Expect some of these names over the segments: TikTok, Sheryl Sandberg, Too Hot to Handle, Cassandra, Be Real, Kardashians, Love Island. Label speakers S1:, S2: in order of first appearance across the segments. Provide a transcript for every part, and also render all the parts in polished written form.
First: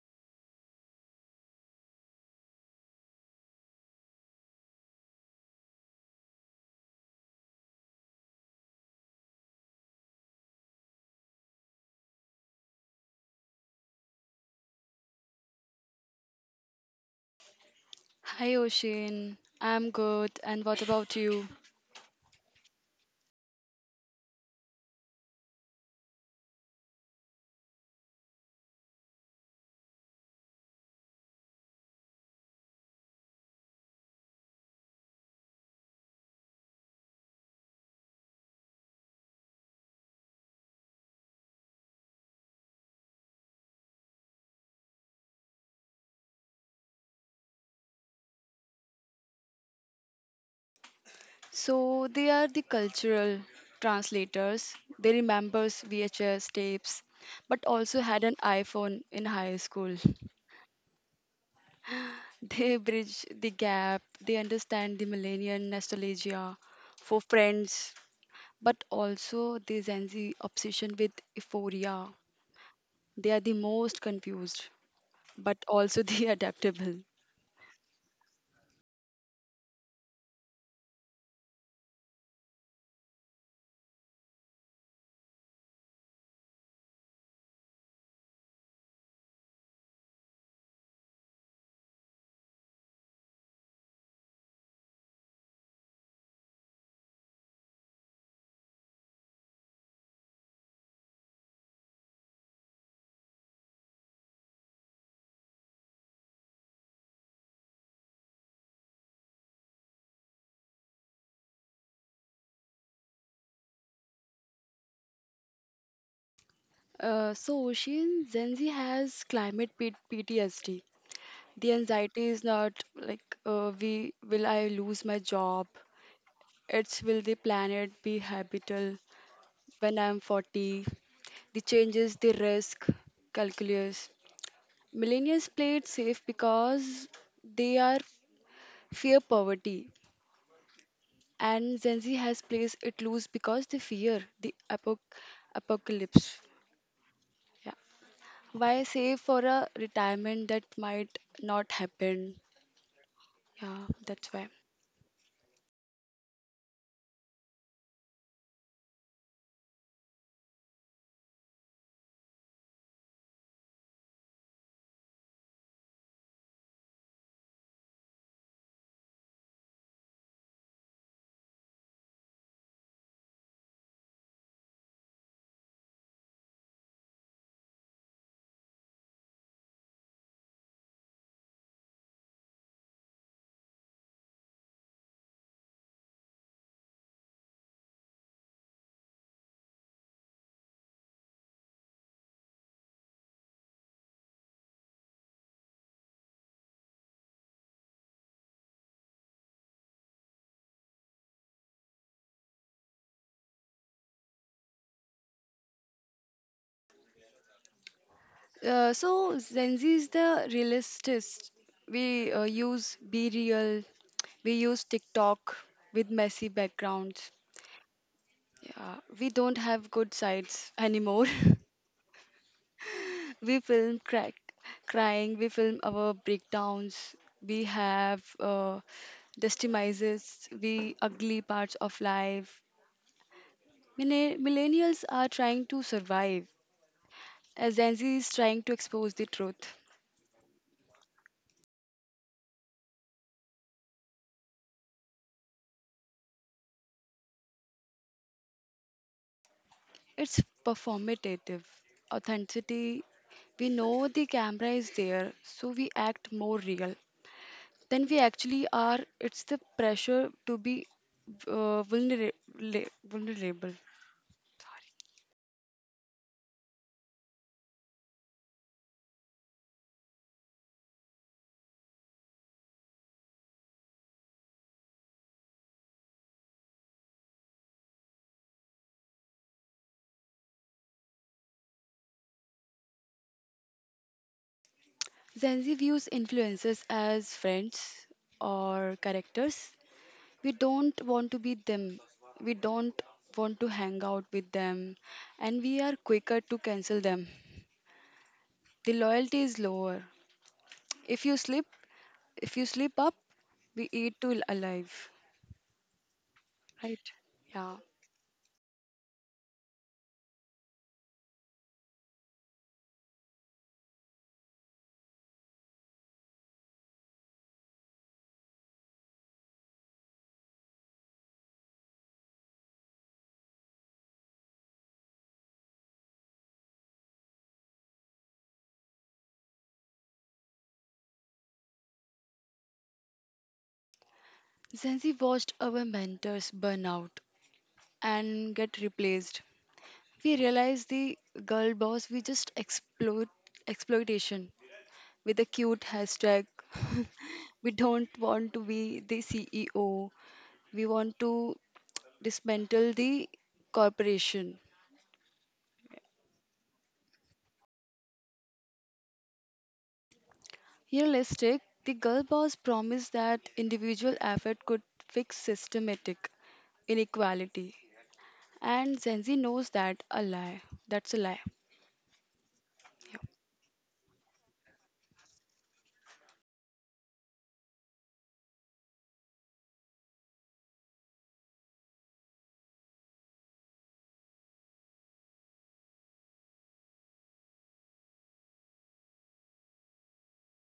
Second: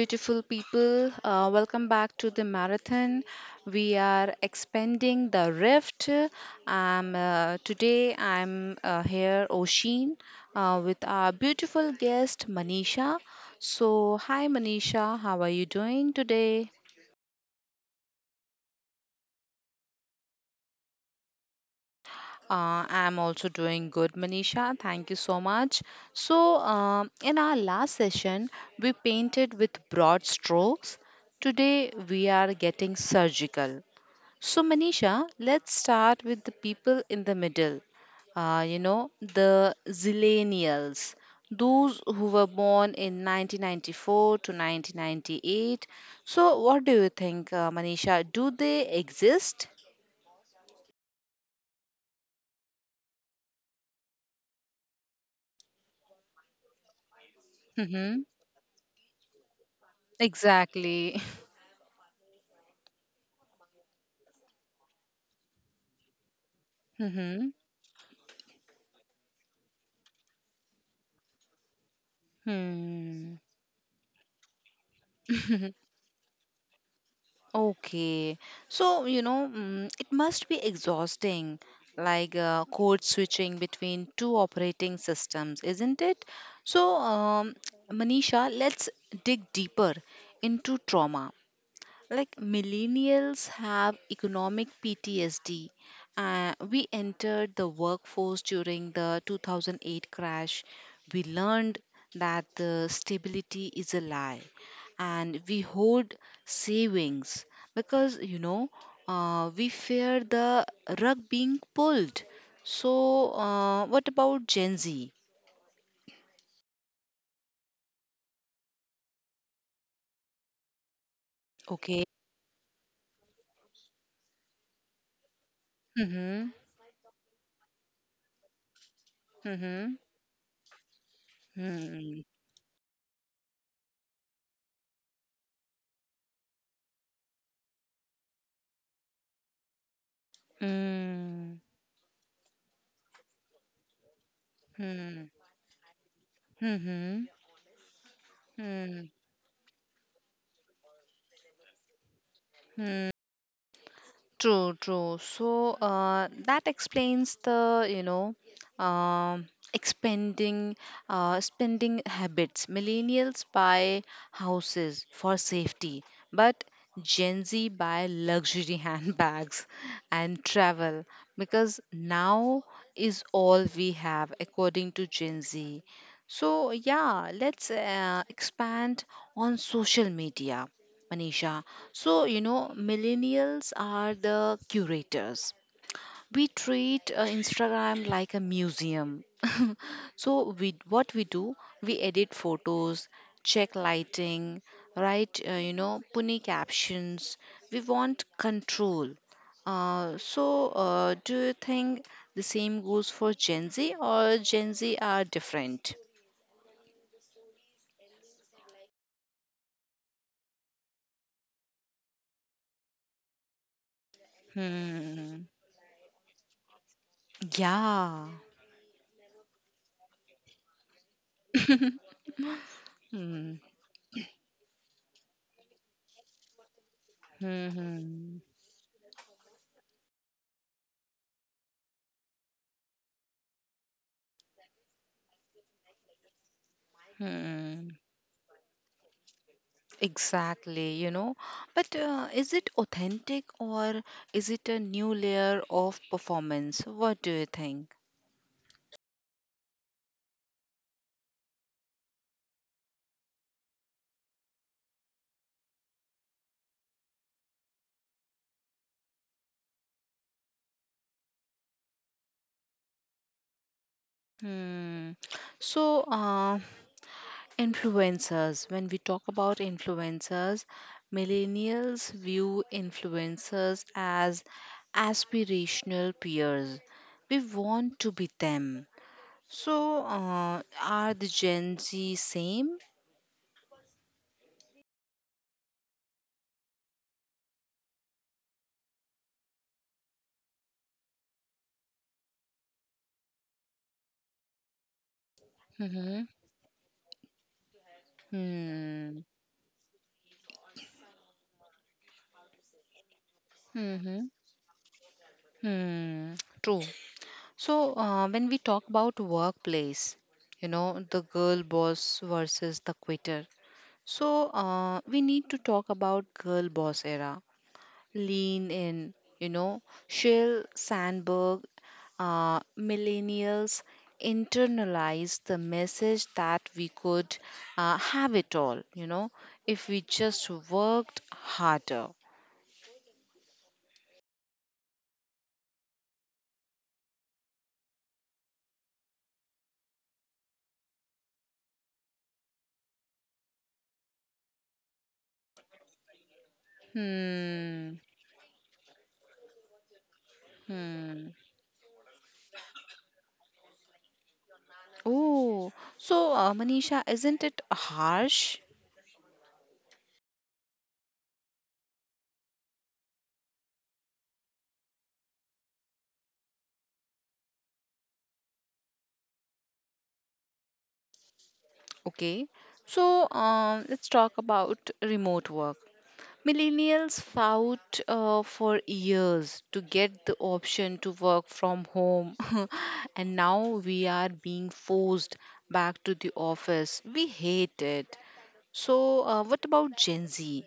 S1: beautiful people. Welcome back to the marathon. We are expanding the rift. Today, I'm here, Oshin, with our beautiful guest, Manisha. So, hi, Manisha. How are you doing today?
S2: Hi Oshin, I'm good, and what about you?
S1: I'm also doing good, Manisha. Thank you so much. So, in our last session, we painted with broad strokes. Today, we are getting surgical. So, Manisha, let's start with the people in the middle. You know, the zillennials, those who were born in 1994 to 1998. So, what do you think, Manisha? Do they exist?
S2: So they are the cultural translators. They remembers VHS tapes but also had
S1: Mm-hmm.
S2: an iPhone in high school.
S1: Exactly.
S2: They bridge the gap. They understand the millennial nostalgia for
S1: Mm-hmm.
S2: friends but also the Gen Z obsession with euphoria. They
S1: Hmm.
S2: are the most confused but also the adaptable.
S1: Okay. So, you know, it must be exhausting, like code switching between two operating systems, isn't it? So, Manisha, let's dig deeper into trauma. Like millennials have economic PTSD. We entered the workforce during the 2008 crash. We learned that the stability is a lie, and we hoard savings because we fear the rug being pulled. So, what about Gen Z?
S2: Ocean, Gen Z has climate PTSD. The
S1: Okay.
S2: anxiety is not like, we will I lose my job?
S1: Mm-hmm.
S2: It's, will the planet be habitable
S1: Mm-hmm.
S2: when I'm 40? The
S1: Mm-hmm.
S2: changes, the risk calculus. Millennials play it safe because they are fear poverty,
S1: Mm-hmm.
S2: and Gen Z has plays it loose because they fear the
S1: Mm-hmm.
S2: apocalypse. Yeah. Why
S1: Mm-hmm.
S2: save for a retirement that might not happen?
S1: Hmm,
S2: Yeah, that's why.
S1: true, true. So that explains the um, expanding spending habits. Millennials buy houses for safety, but Gen Z buy luxury handbags and travel because now is all we have, according to Gen Z. So yeah, let's expand on social media, Manisha. So, you know, millennials are the curators. We treat Instagram like a museum. So, what we do, we edit photos, check lighting, write, punny captions. We want control. So, do you think the same goes for Gen Z or Gen Z are different?
S2: So Gen Z is the realistist. We use Be Real, we use
S1: Hmm.
S2: TikTok with messy backgrounds.
S1: Yeah.
S2: Yeah, we don't have good sides anymore.
S1: Hmm.
S2: We film crack, crying, we film our breakdowns, we have
S1: Hmm.
S2: destimises, we ugly parts of life. Millennials are trying to survive, as
S1: Hmm,
S2: Gen Z is trying to expose the truth.
S1: exactly, you know. But is it authentic or is it a new layer of performance? What do you think?
S2: It's performative authenticity. We know the camera is there, so we act more real than we actually are. It's the pressure to be uh, vulnera- vulnerable.
S1: Hmm. So, influencers, when we talk about influencers, millennials view influencers as aspirational peers. We want to be them. So, are the Gen Z same?
S2: Gen Z views influencers as friends or characters. We don't want to be them. We don't want to hang out with them, and we are
S1: Mm-hmm.
S2: quicker to cancel them. The
S1: Hmm.
S2: loyalty is lower. If you slip, If you sleep up, we eat
S1: Hmm.
S2: to alive,
S1: Hmm, true.
S2: right? Yeah.
S1: So, when we talk about workplace, you know, the girl boss versus the quitter. So, we need to talk about girl boss era. Lean in, you know, Sheryl Sandberg, uh, millennials internalize the message that we could have it all, you know, if we just worked harder.
S2: Since we watched our mentors burn out and get replaced, we realized the girl boss we just exploitation with a cute hashtag. We
S1: Hmm,
S2: don't want to be the CEO. We want
S1: hmm.
S2: to dismantle the corporation.
S1: Oh, so Manisha, isn't it harsh?
S2: Realistic, the girl boss promised that individual effort could fix systematic inequality. And Zenzi knows that a lie. That's a lie.
S1: Okay, so let's talk about remote work. Millennials fought for years to get the option to work from home, and now we are being forced back to the office. We hate it. So, what about Gen Z?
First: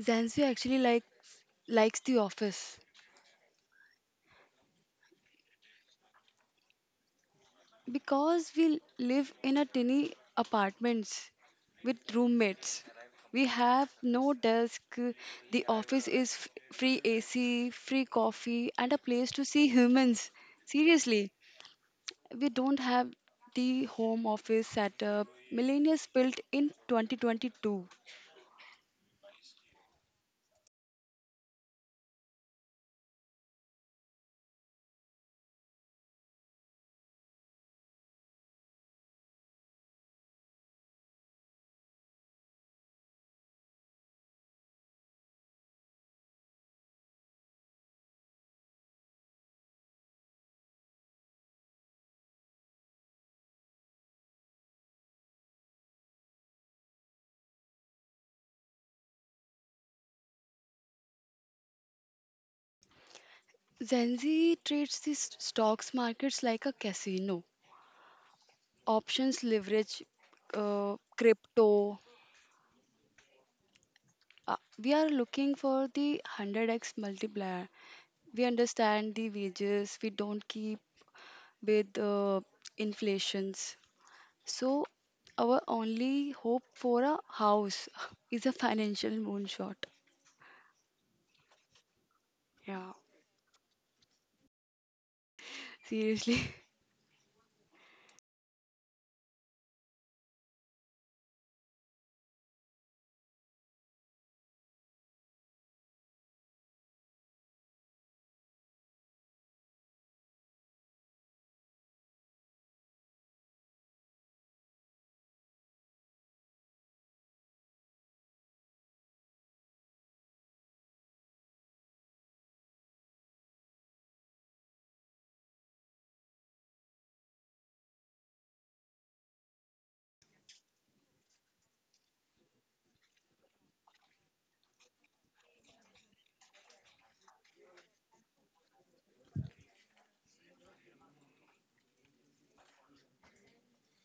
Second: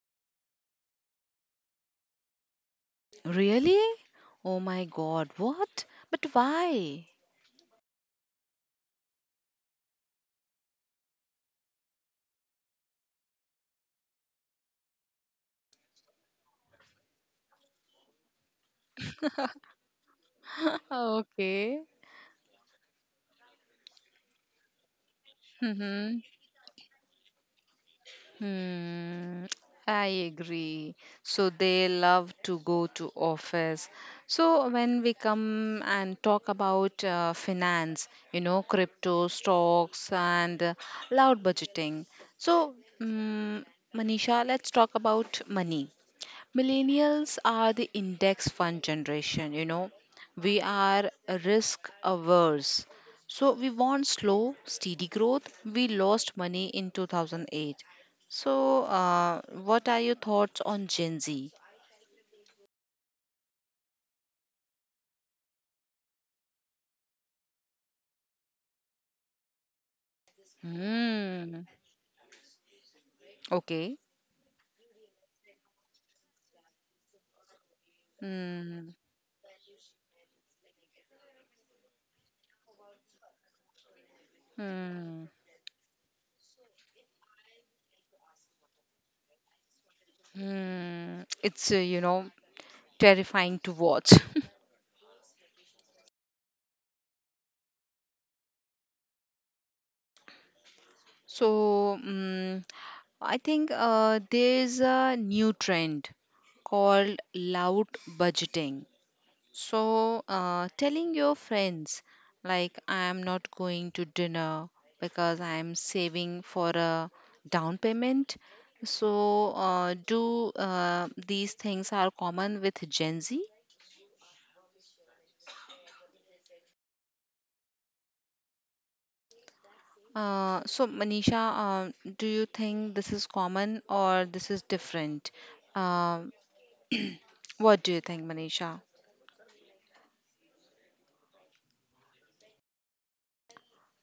S2: Zenzi actually like likes the office
S1: Really? Oh my God, what? But why?
S2: because we live in a tiny apartments with roommates. We have no desk. The office is free AC, free coffee, and a place to see humans. Seriously,
S1: Okay.
S2: we don't have the home office setup millennials
S1: Mm-hmm.
S2: built in 2022.
S1: Hmm, I agree. So they love to go to office. So when we come and talk about finance, you know, crypto, stocks, and loud budgeting. So, mm Manisha, let's talk about money. Millennials are the index fund generation, you know. We are risk averse. So we want slow, steady growth. We lost money in 2008. So, what are your thoughts on Gen Z?
S2: Gen Z treats the stocks markets like a casino. Options leverage,
S1: Hmm.
S2: crypto.
S1: Okay.
S2: Uh, we are looking for the 100x multiplier. We
S1: Hmm.
S2: understand the wages, we don't keep with inflations. So,
S1: Hmm.
S2: our only hope for a house is a financial moonshot.
S1: Hmm. It's,
S2: Yeah,
S1: terrifying to watch.
S2: seriously.
S1: So, I think there's a new trend called loud budgeting. So, telling your friends, like, I am not going to dinner because I am saving for a down payment. So, do these things are common with Gen Z? So, Manisha, do you think this is common or this is different? Um What do you think, Manisha?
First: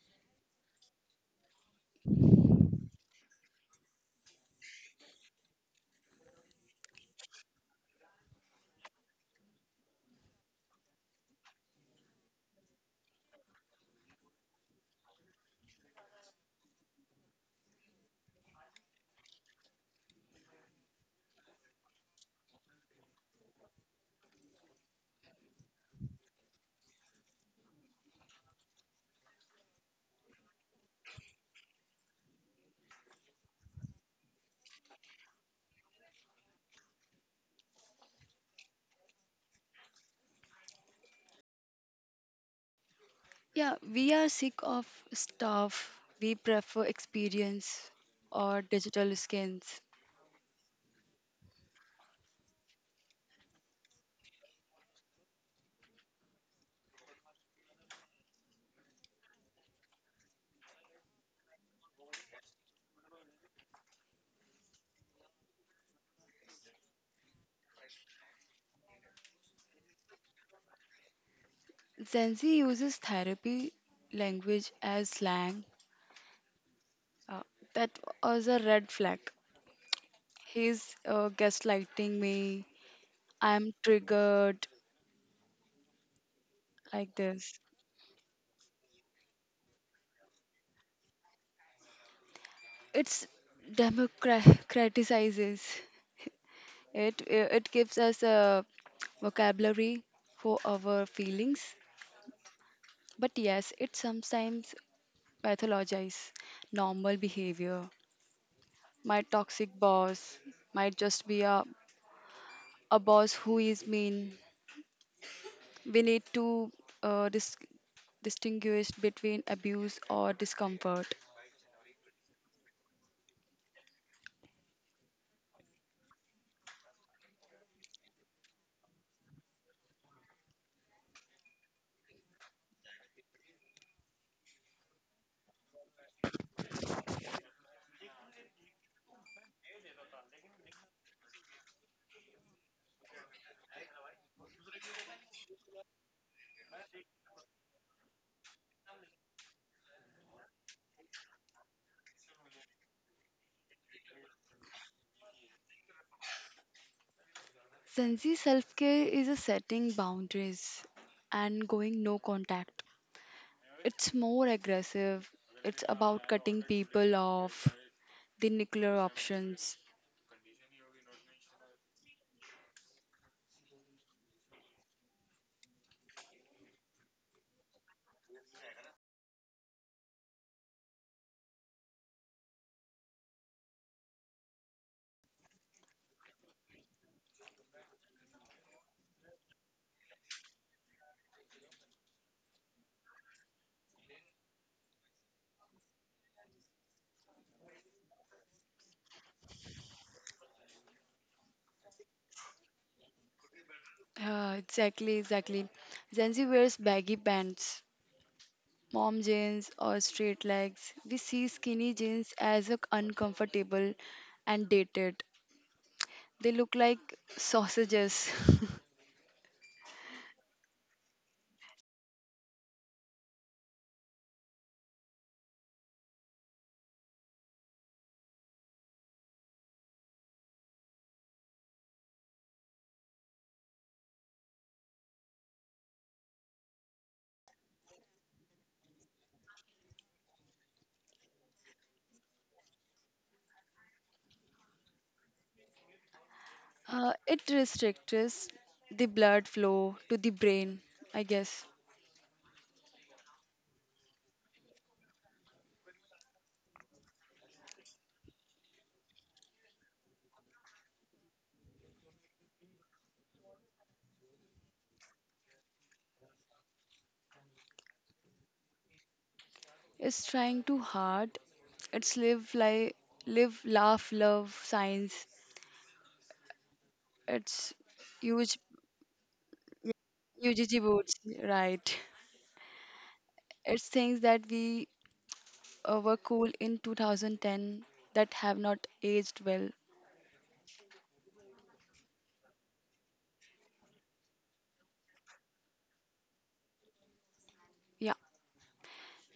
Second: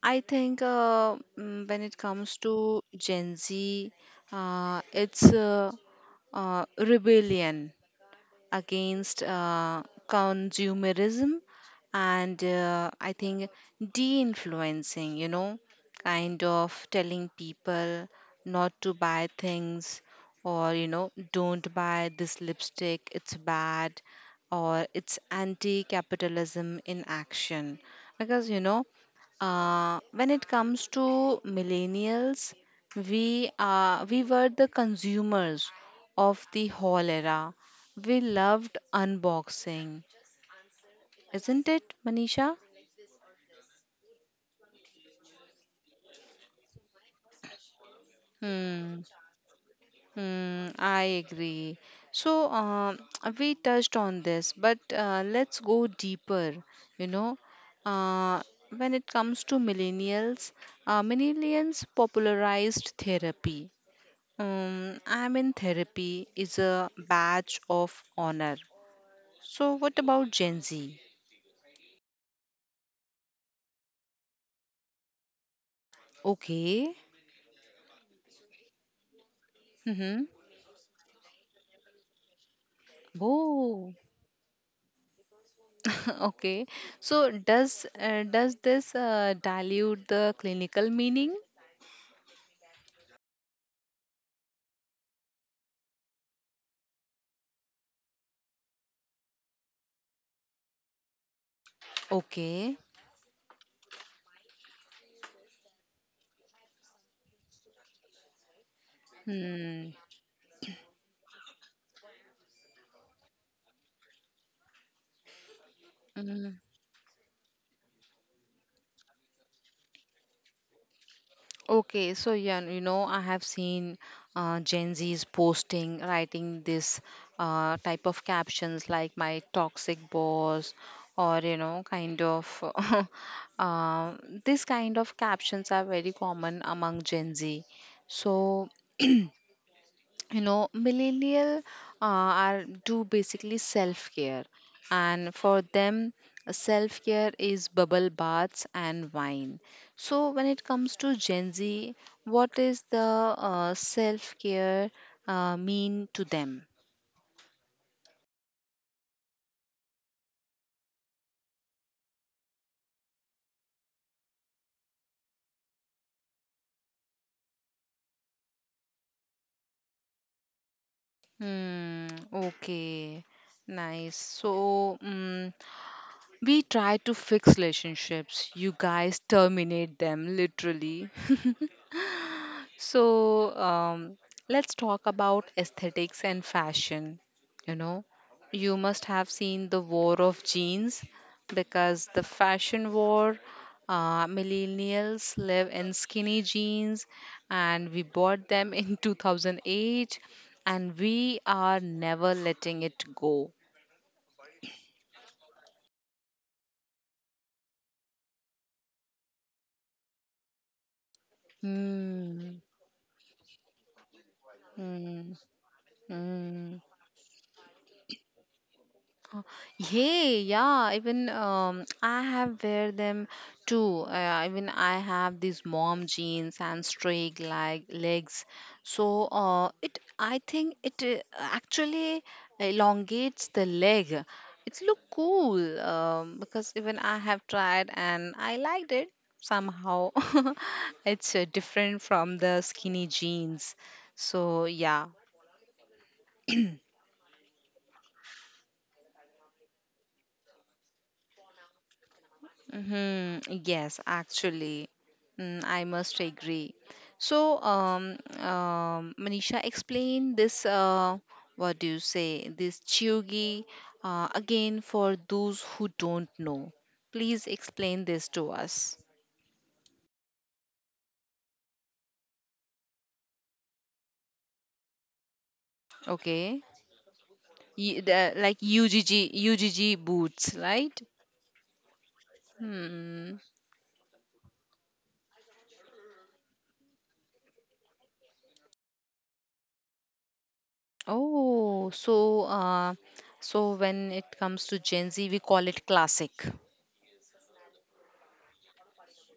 S1: I think when it comes to Gen Z, it's rebellion. Against consumerism, and I think de influencing, you know, kind of telling people not to buy things, or, you know, don't buy this lipstick, it's bad, or it's anti capitalism in action. Because, you know, when it comes to millennials, we were the consumers of the whole era. We loved unboxing, isn't it, Manisha?
S2: Yeah, we are sick of stuff. We prefer experience or
S1: Hmm.
S2: digital skins.
S1: Hmm. I agree. So we touched on this, but let's go deeper. You know, uh, when it comes to millennials, millennials popularized therapy. I'm in therapy is a badge of honor. So what about Gen Z?
S2: Gen Z uses therapy language as slang.
S1: Okay.
S2: Uh, that was a red flag.
S1: Mm-hmm.
S2: He's gaslighting me. I'm
S1: Oh.
S2: triggered
S1: Okay.
S2: like
S1: So
S2: this.
S1: does this dilute the clinical meaning?
S2: It's democratizes it. It gives us a vocabulary for our feelings.
S1: Okay.
S2: But yes, it sometimes pathologize normal behavior. My toxic
S1: Hmm.
S2: boss might just be a boss who is mean. We need
S1: Mm.
S2: to uh, dis- distinguish between abuse or discomfort.
S1: Okay, so yeah, you know, I have seen Gen Z's posting, writing this type of captions like my toxic boss, or you know, kind of uh, this kind of captions are very common among Gen Z. So you know millennial are do basically self care, and for them self care is bubble baths and wine. So when it comes to Gen Z, what is the self care mean to them?
S2: Sensi self care is a setting boundaries and going no contact. It's more aggressive, it's about cutting people off, the nuclear options.
S1: Hmm, okay. Nice. So, we try to fix relationships. You guys terminate them literally. So, let's talk about aesthetics and fashion. You know, you must have seen the war of jeans because the fashion war, millennials live in skinny jeans, and we bought them in 2008 and we are never letting it go.
S2: Yeah, exactly, exactly. Zenzi wears baggy pants, mom jeans or straight legs. We see skinny jeans
S1: Mm,
S2: as a uncomfortable and dated.
S1: mm,
S2: They look
S1: mm.
S2: like sausages.
S1: Uh, Hey, yeah, even I have wear them too. Even I have these mom jeans and straight like legs. So I think it actually elongates the leg. It's look cool, because even I have tried and I liked it somehow. It's different from the skinny jeans. So yeah.
S2: It restricts the blood flow to the brain, I guess.
S1: Hmm, yes, actually, I must agree. So, Manisha, explain this. What do you say? This chiogi, again for those who don't know. Please explain this to us.
S2: It's trying too hard. It's live, laugh, love, science.
S1: Okay,
S2: It's
S1: Like
S2: huge,
S1: UGG boots,
S2: UGG
S1: right?
S2: boots, right?
S1: Hmm.
S2: It's things that we were cool in 2010 that have not aged well.
S1: Oh, so when it comes to Gen Z, we call it classic.
S2: Yeah.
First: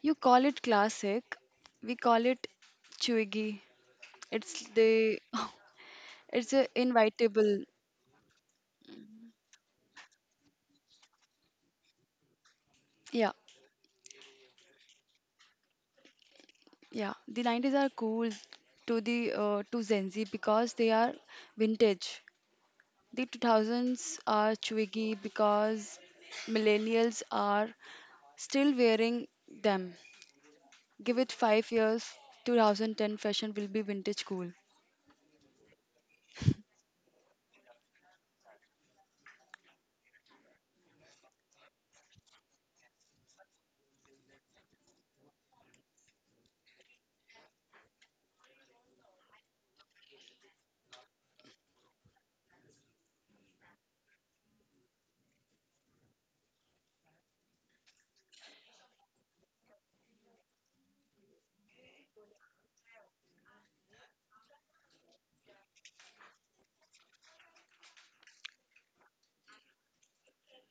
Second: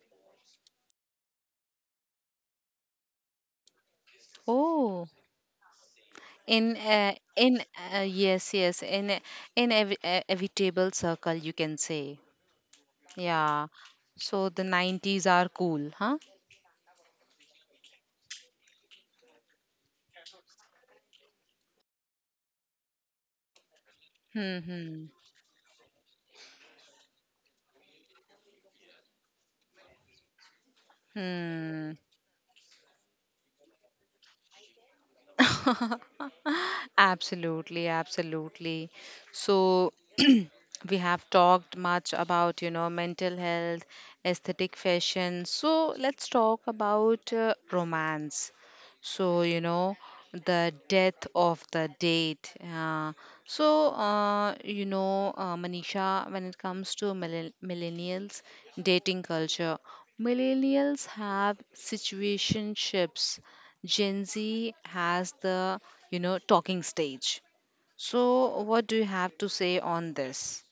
S2: You call it classic. We call it chuggy. It's
S1: Oh,
S2: the it's a
S1: in
S2: invitable.
S1: yes, yes, in a- in ev- evitable circle, you can say.
S2: Yeah,
S1: Yeah, so the 90s are cool, huh.
S2: yeah. The 90s are cool to the to Gen Z because they are vintage. The 2000s are
S1: Hmm, hmm,
S2: chuggy because millennials are still wearing them. Give it five
S1: hmm.
S2: years, 2010 fashion will be vintage cool.
S1: Absolutely, absolutely. So we have talked much about, you know, mental health, aesthetic, fashion. So let's talk about romance. So, you know, the death of the date. So, you know, Manisha, when it comes to millennials dating culture, millennials have situationships. Gen Z has the, you know, talking stage. So, what do you have to say on this?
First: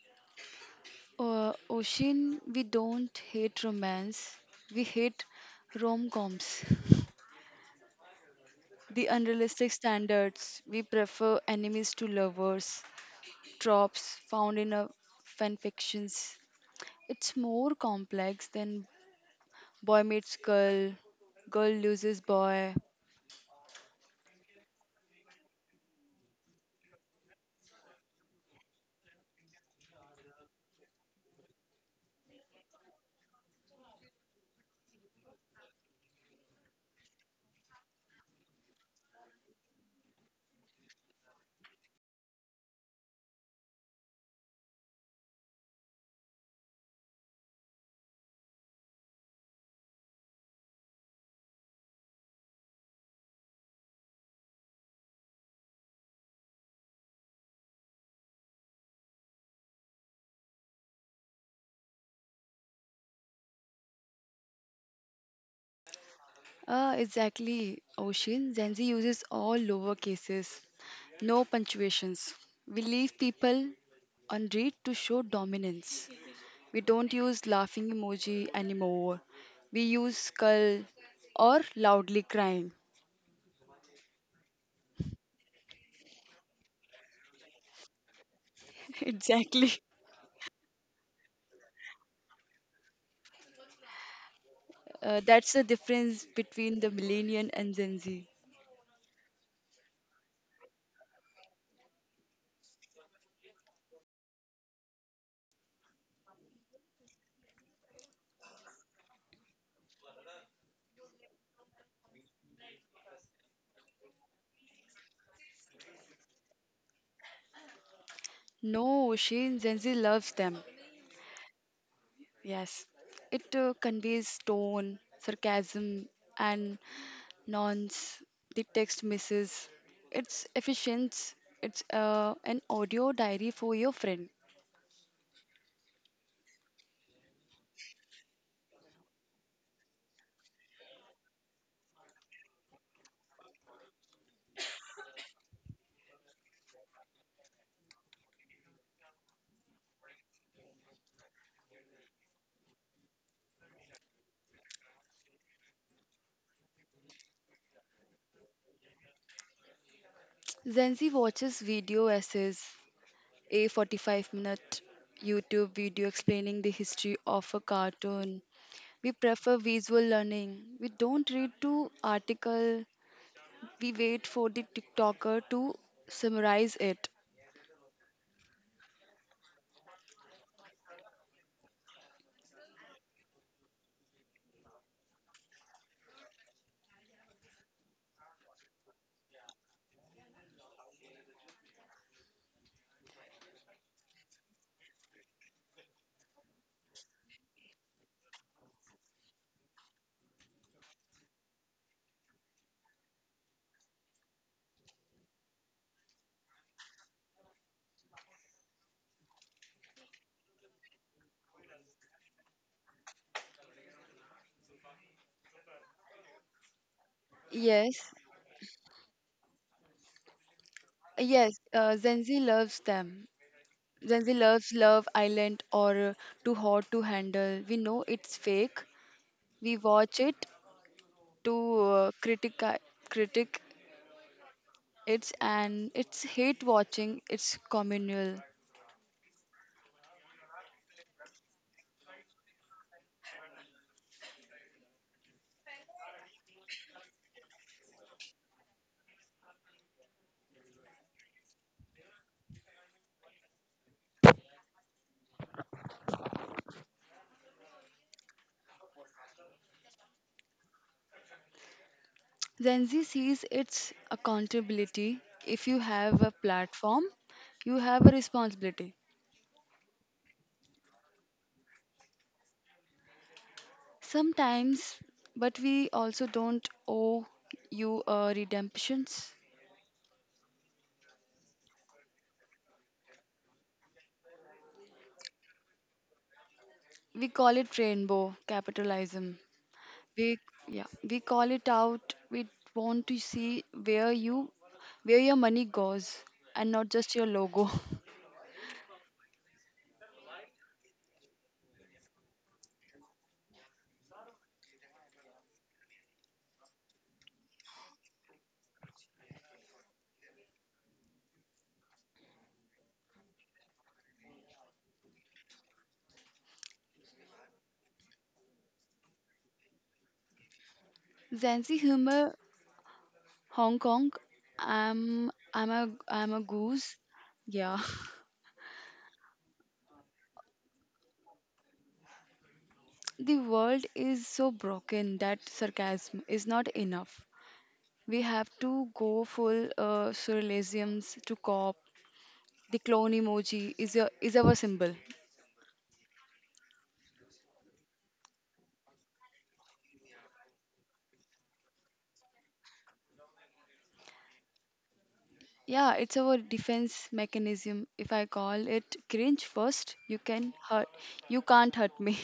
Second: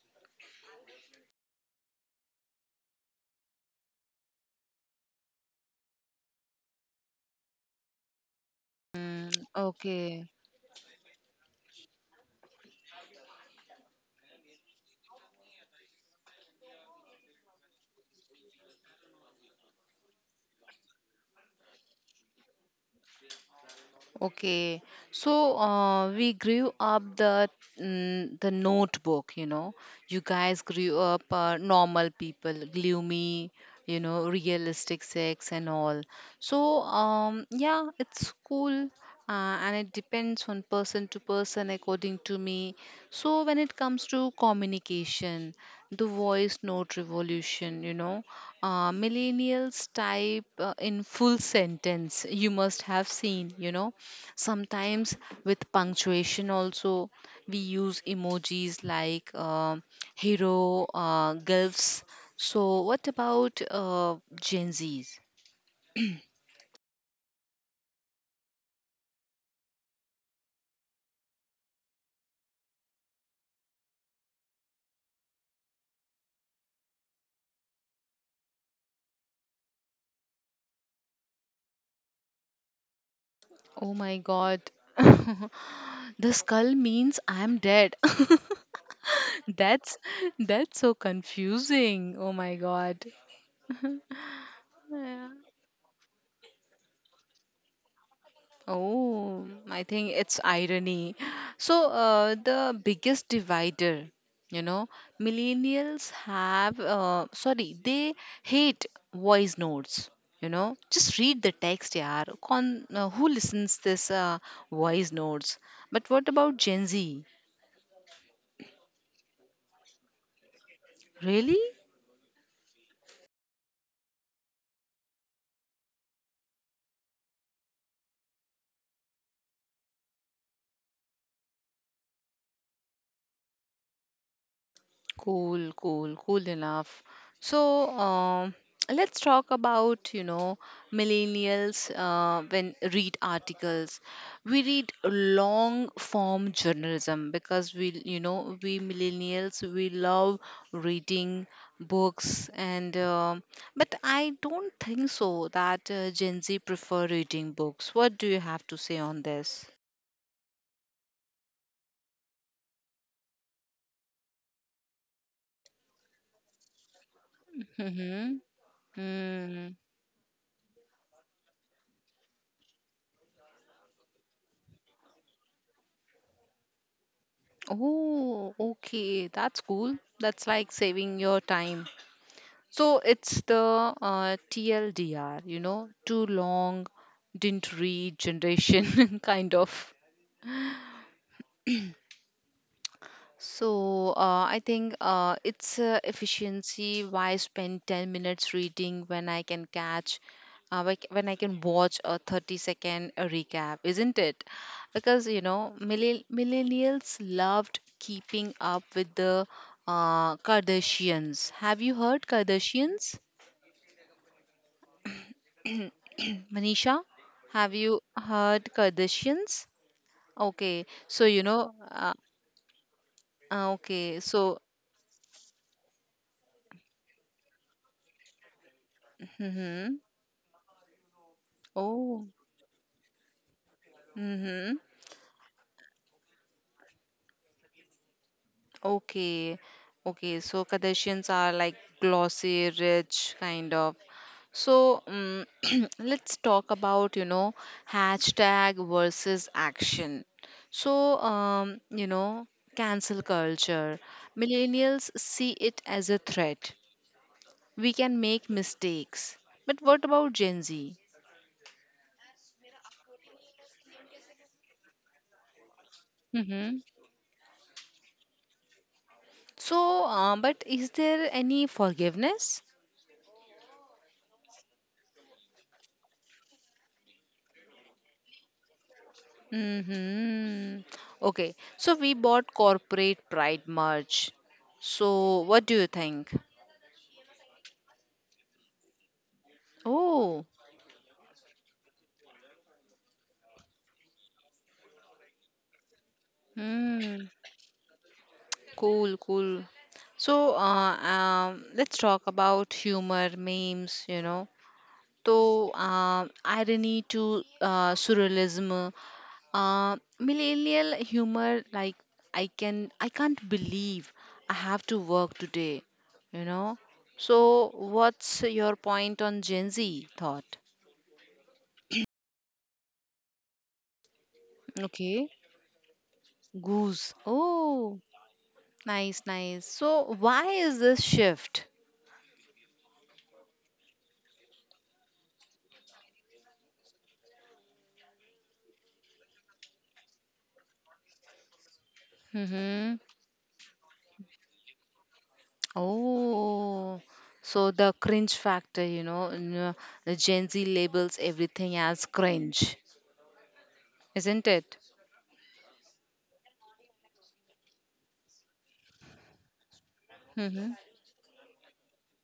S2: Oshin, we don't hate romance. We hate rom-coms. The
S1: Mm,
S2: unrealistic
S1: okay.
S2: standards. We prefer enemies to lovers. Tropes found in a fan fictions. It's more complex than boy meets girl, girl loses boy.
S1: Okay, so we grew up the notebook, you know. You guys grew up normal people, gloomy, you know, realistic sex and all. So yeah, it's cool, and it depends on person to person, according to me. So when it comes to communication, the voice note revolution, you know, millennials type in full sentence, you must have seen, you know, sometimes with punctuation also. We use emojis like hero, gulfs. So what about Gen Z's?
S2: Ah, exactly, Oshin. Gen Z uses all lowercases, no punctuations. We leave people unread to show dominance. We don't use laughing emoji anymore. We use skull or loudly crying.
S1: Oh my god. The skull means I'm dead.
S2: Exactly.
S1: that's that's so confusing. Oh my god. Yeah.
S2: That's the difference between the millennial and Gen Z.
S1: Oh, I think it's irony. So, the biggest divider, you know, millennials have, sorry, they hate voice notes. You know, just read the text, yeah. Who listens this voice notes? But what about Gen Z?
S2: No, Shane, Gen Z loves them.
S1: Really?
S2: Yes. It conveys tone, sarcasm, and nonce. The text misses. It's efficient. It's an audio diary for your friend.
S1: Cool, cool, cool enough. So, let's talk about, you know, millennials when read articles. We read long form journalism because we millennials, we love reading books and but I don't think so that Gen Z prefer reading books. What do you have to say on this?
S2: Gen Z watches video essays, a 45-minute YouTube video explaining the history of a
S1: Mm-hmm.
S2: cartoon. We prefer
S1: Mm-hmm.
S2: visual learning. We don't read to article. We wait for the TikToker to summarize it.
S1: Oh, okay. That's cool. That's like saving your time. So it's the TLDR, you know, too long, didn't read generation kind of. So I think it's efficiency. Why spend 10 minutes reading when I can watch a 30 second recap, isn't it? Because, you know, millennials loved keeping up with the Kardashians. Have you heard Kardashians? Manisha, have you
S2: Yes,
S1: heard Kardashians? Okay, so you
S2: yes,
S1: know,
S2: Gen Z loves them.
S1: okay,
S2: Gen Z
S1: so,
S2: loves Love Island or Too Hot to Handle. We know it's fake. We
S1: hmm,
S2: watch it to
S1: oh,
S2: critic
S1: hmm.
S2: it, and it's hate watching. It's communal.
S1: Okay, okay. So Kardashians are like glossy, rich, kind of. So let's talk about, you know, hashtag versus action. So, you know, cancel culture. Millennials see it as a threat. We can make mistakes. But what about Gen Z?
S2: Gen Z sees its accountability. If you have a
S1: Mm-hmm.
S2: platform, you have a responsibility.
S1: So, but is there any forgiveness?
S2: Sometimes, but we also don't owe you a redemptions.
S1: Mm-hmm. Okay. So we bought corporate pride merch. So what do you think?
S2: We call it rainbow capitalism. We
S1: Oh,
S2: Yeah, we call it out. We want to see where your money goes, and not just your
S1: mm,
S2: logo.
S1: cool, cool. So, let's talk about humor, memes, you know. So, irony to surrealism. Millennial humor like I can't believe I have to work today, you know. So what's your point on Gen Z thought?
S2: Zanzi humor, Hong Kong.
S1: Okay,
S2: I'm a goose.
S1: goose.
S2: Yeah.
S1: Oh, nice, nice. So why is this shift?
S2: The world is so broken that sarcasm is not enough. We have to go full surrealisms to cop. The
S1: Mm-hmm.
S2: clone emoji is our symbol.
S1: Oh, so the cringe factor, you know, the Gen Z labels everything as cringe, isn't it?
S2: Yeah, it's our defense mechanism. If I call it cringe first, you can
S1: Mm-hmm.
S2: hurt. You can't hurt me.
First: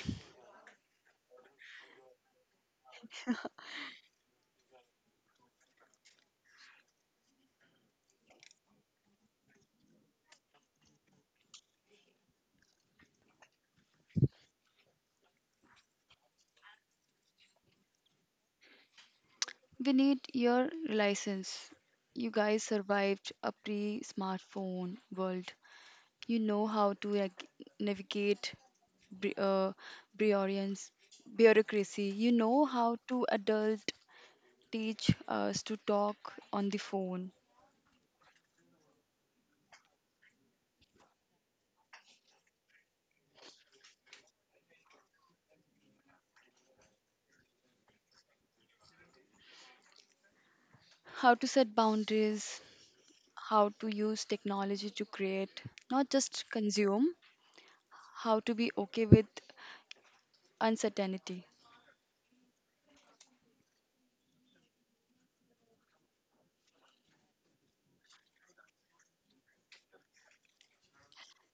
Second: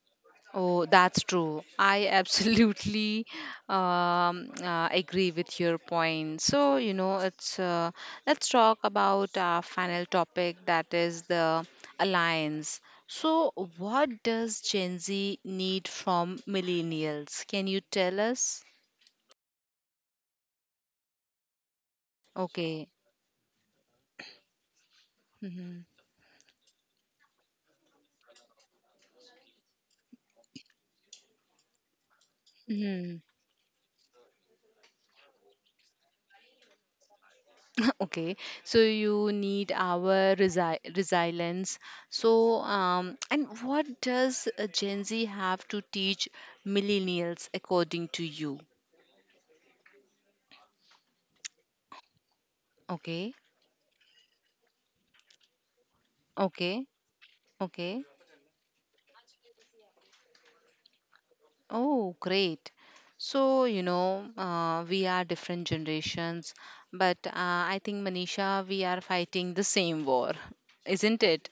S1: Oh, that's true. I absolutely agree with your point. So, you know, it's let's talk about our final topic, that is the alliance. So, what does Gen Z need from millennials? Can you tell us?
S2: We need your license. You guys
S1: Okay.
S2: survived a pre-smartphone world.
S1: Mm-hmm.
S2: You know how to navigate bu- uh, bureaucrats- bureaucracy. You know how
S1: Mm-hmm.
S2: to adult, teach us to talk on the phone,
S1: Okay, so you need our resilience. So, and what does Gen Z have to teach millennials, according to you?
S2: how to set boundaries,
S1: Okay,
S2: how to use technology to create, not just
S1: okay,
S2: consume,
S1: okay.
S2: how to be okay with uncertainty.
S1: Oh, great. So, you know, we are different generations, but I think, Manisha, we are fighting the same war, isn't it?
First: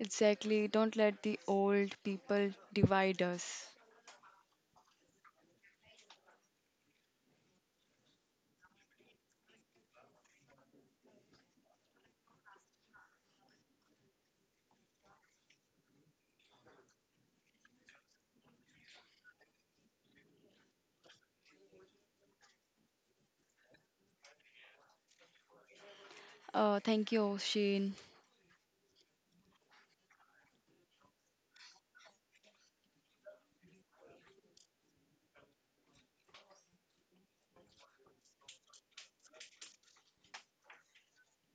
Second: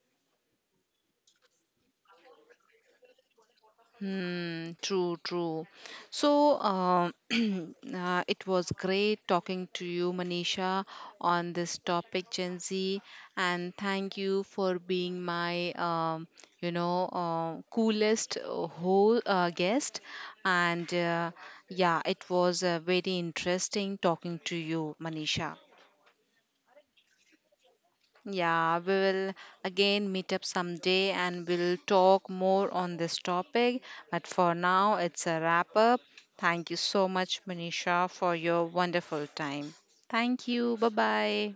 S2: Exactly. Don't let the old people divide us.
S1: Hmm, true, true. So, it was great talking to you, Manisha, on this topic, Gen Z, and thank you for being my, coolest whole guest. And yeah, it was very interesting talking to you, Manisha.
S2: Thank you, Shane.
S1: Yeah, we will again meet up someday and we'll talk more on this topic. But for now, it's a wrap up. Thank you so much, Manisha, for your wonderful time. Thank you. Bye bye.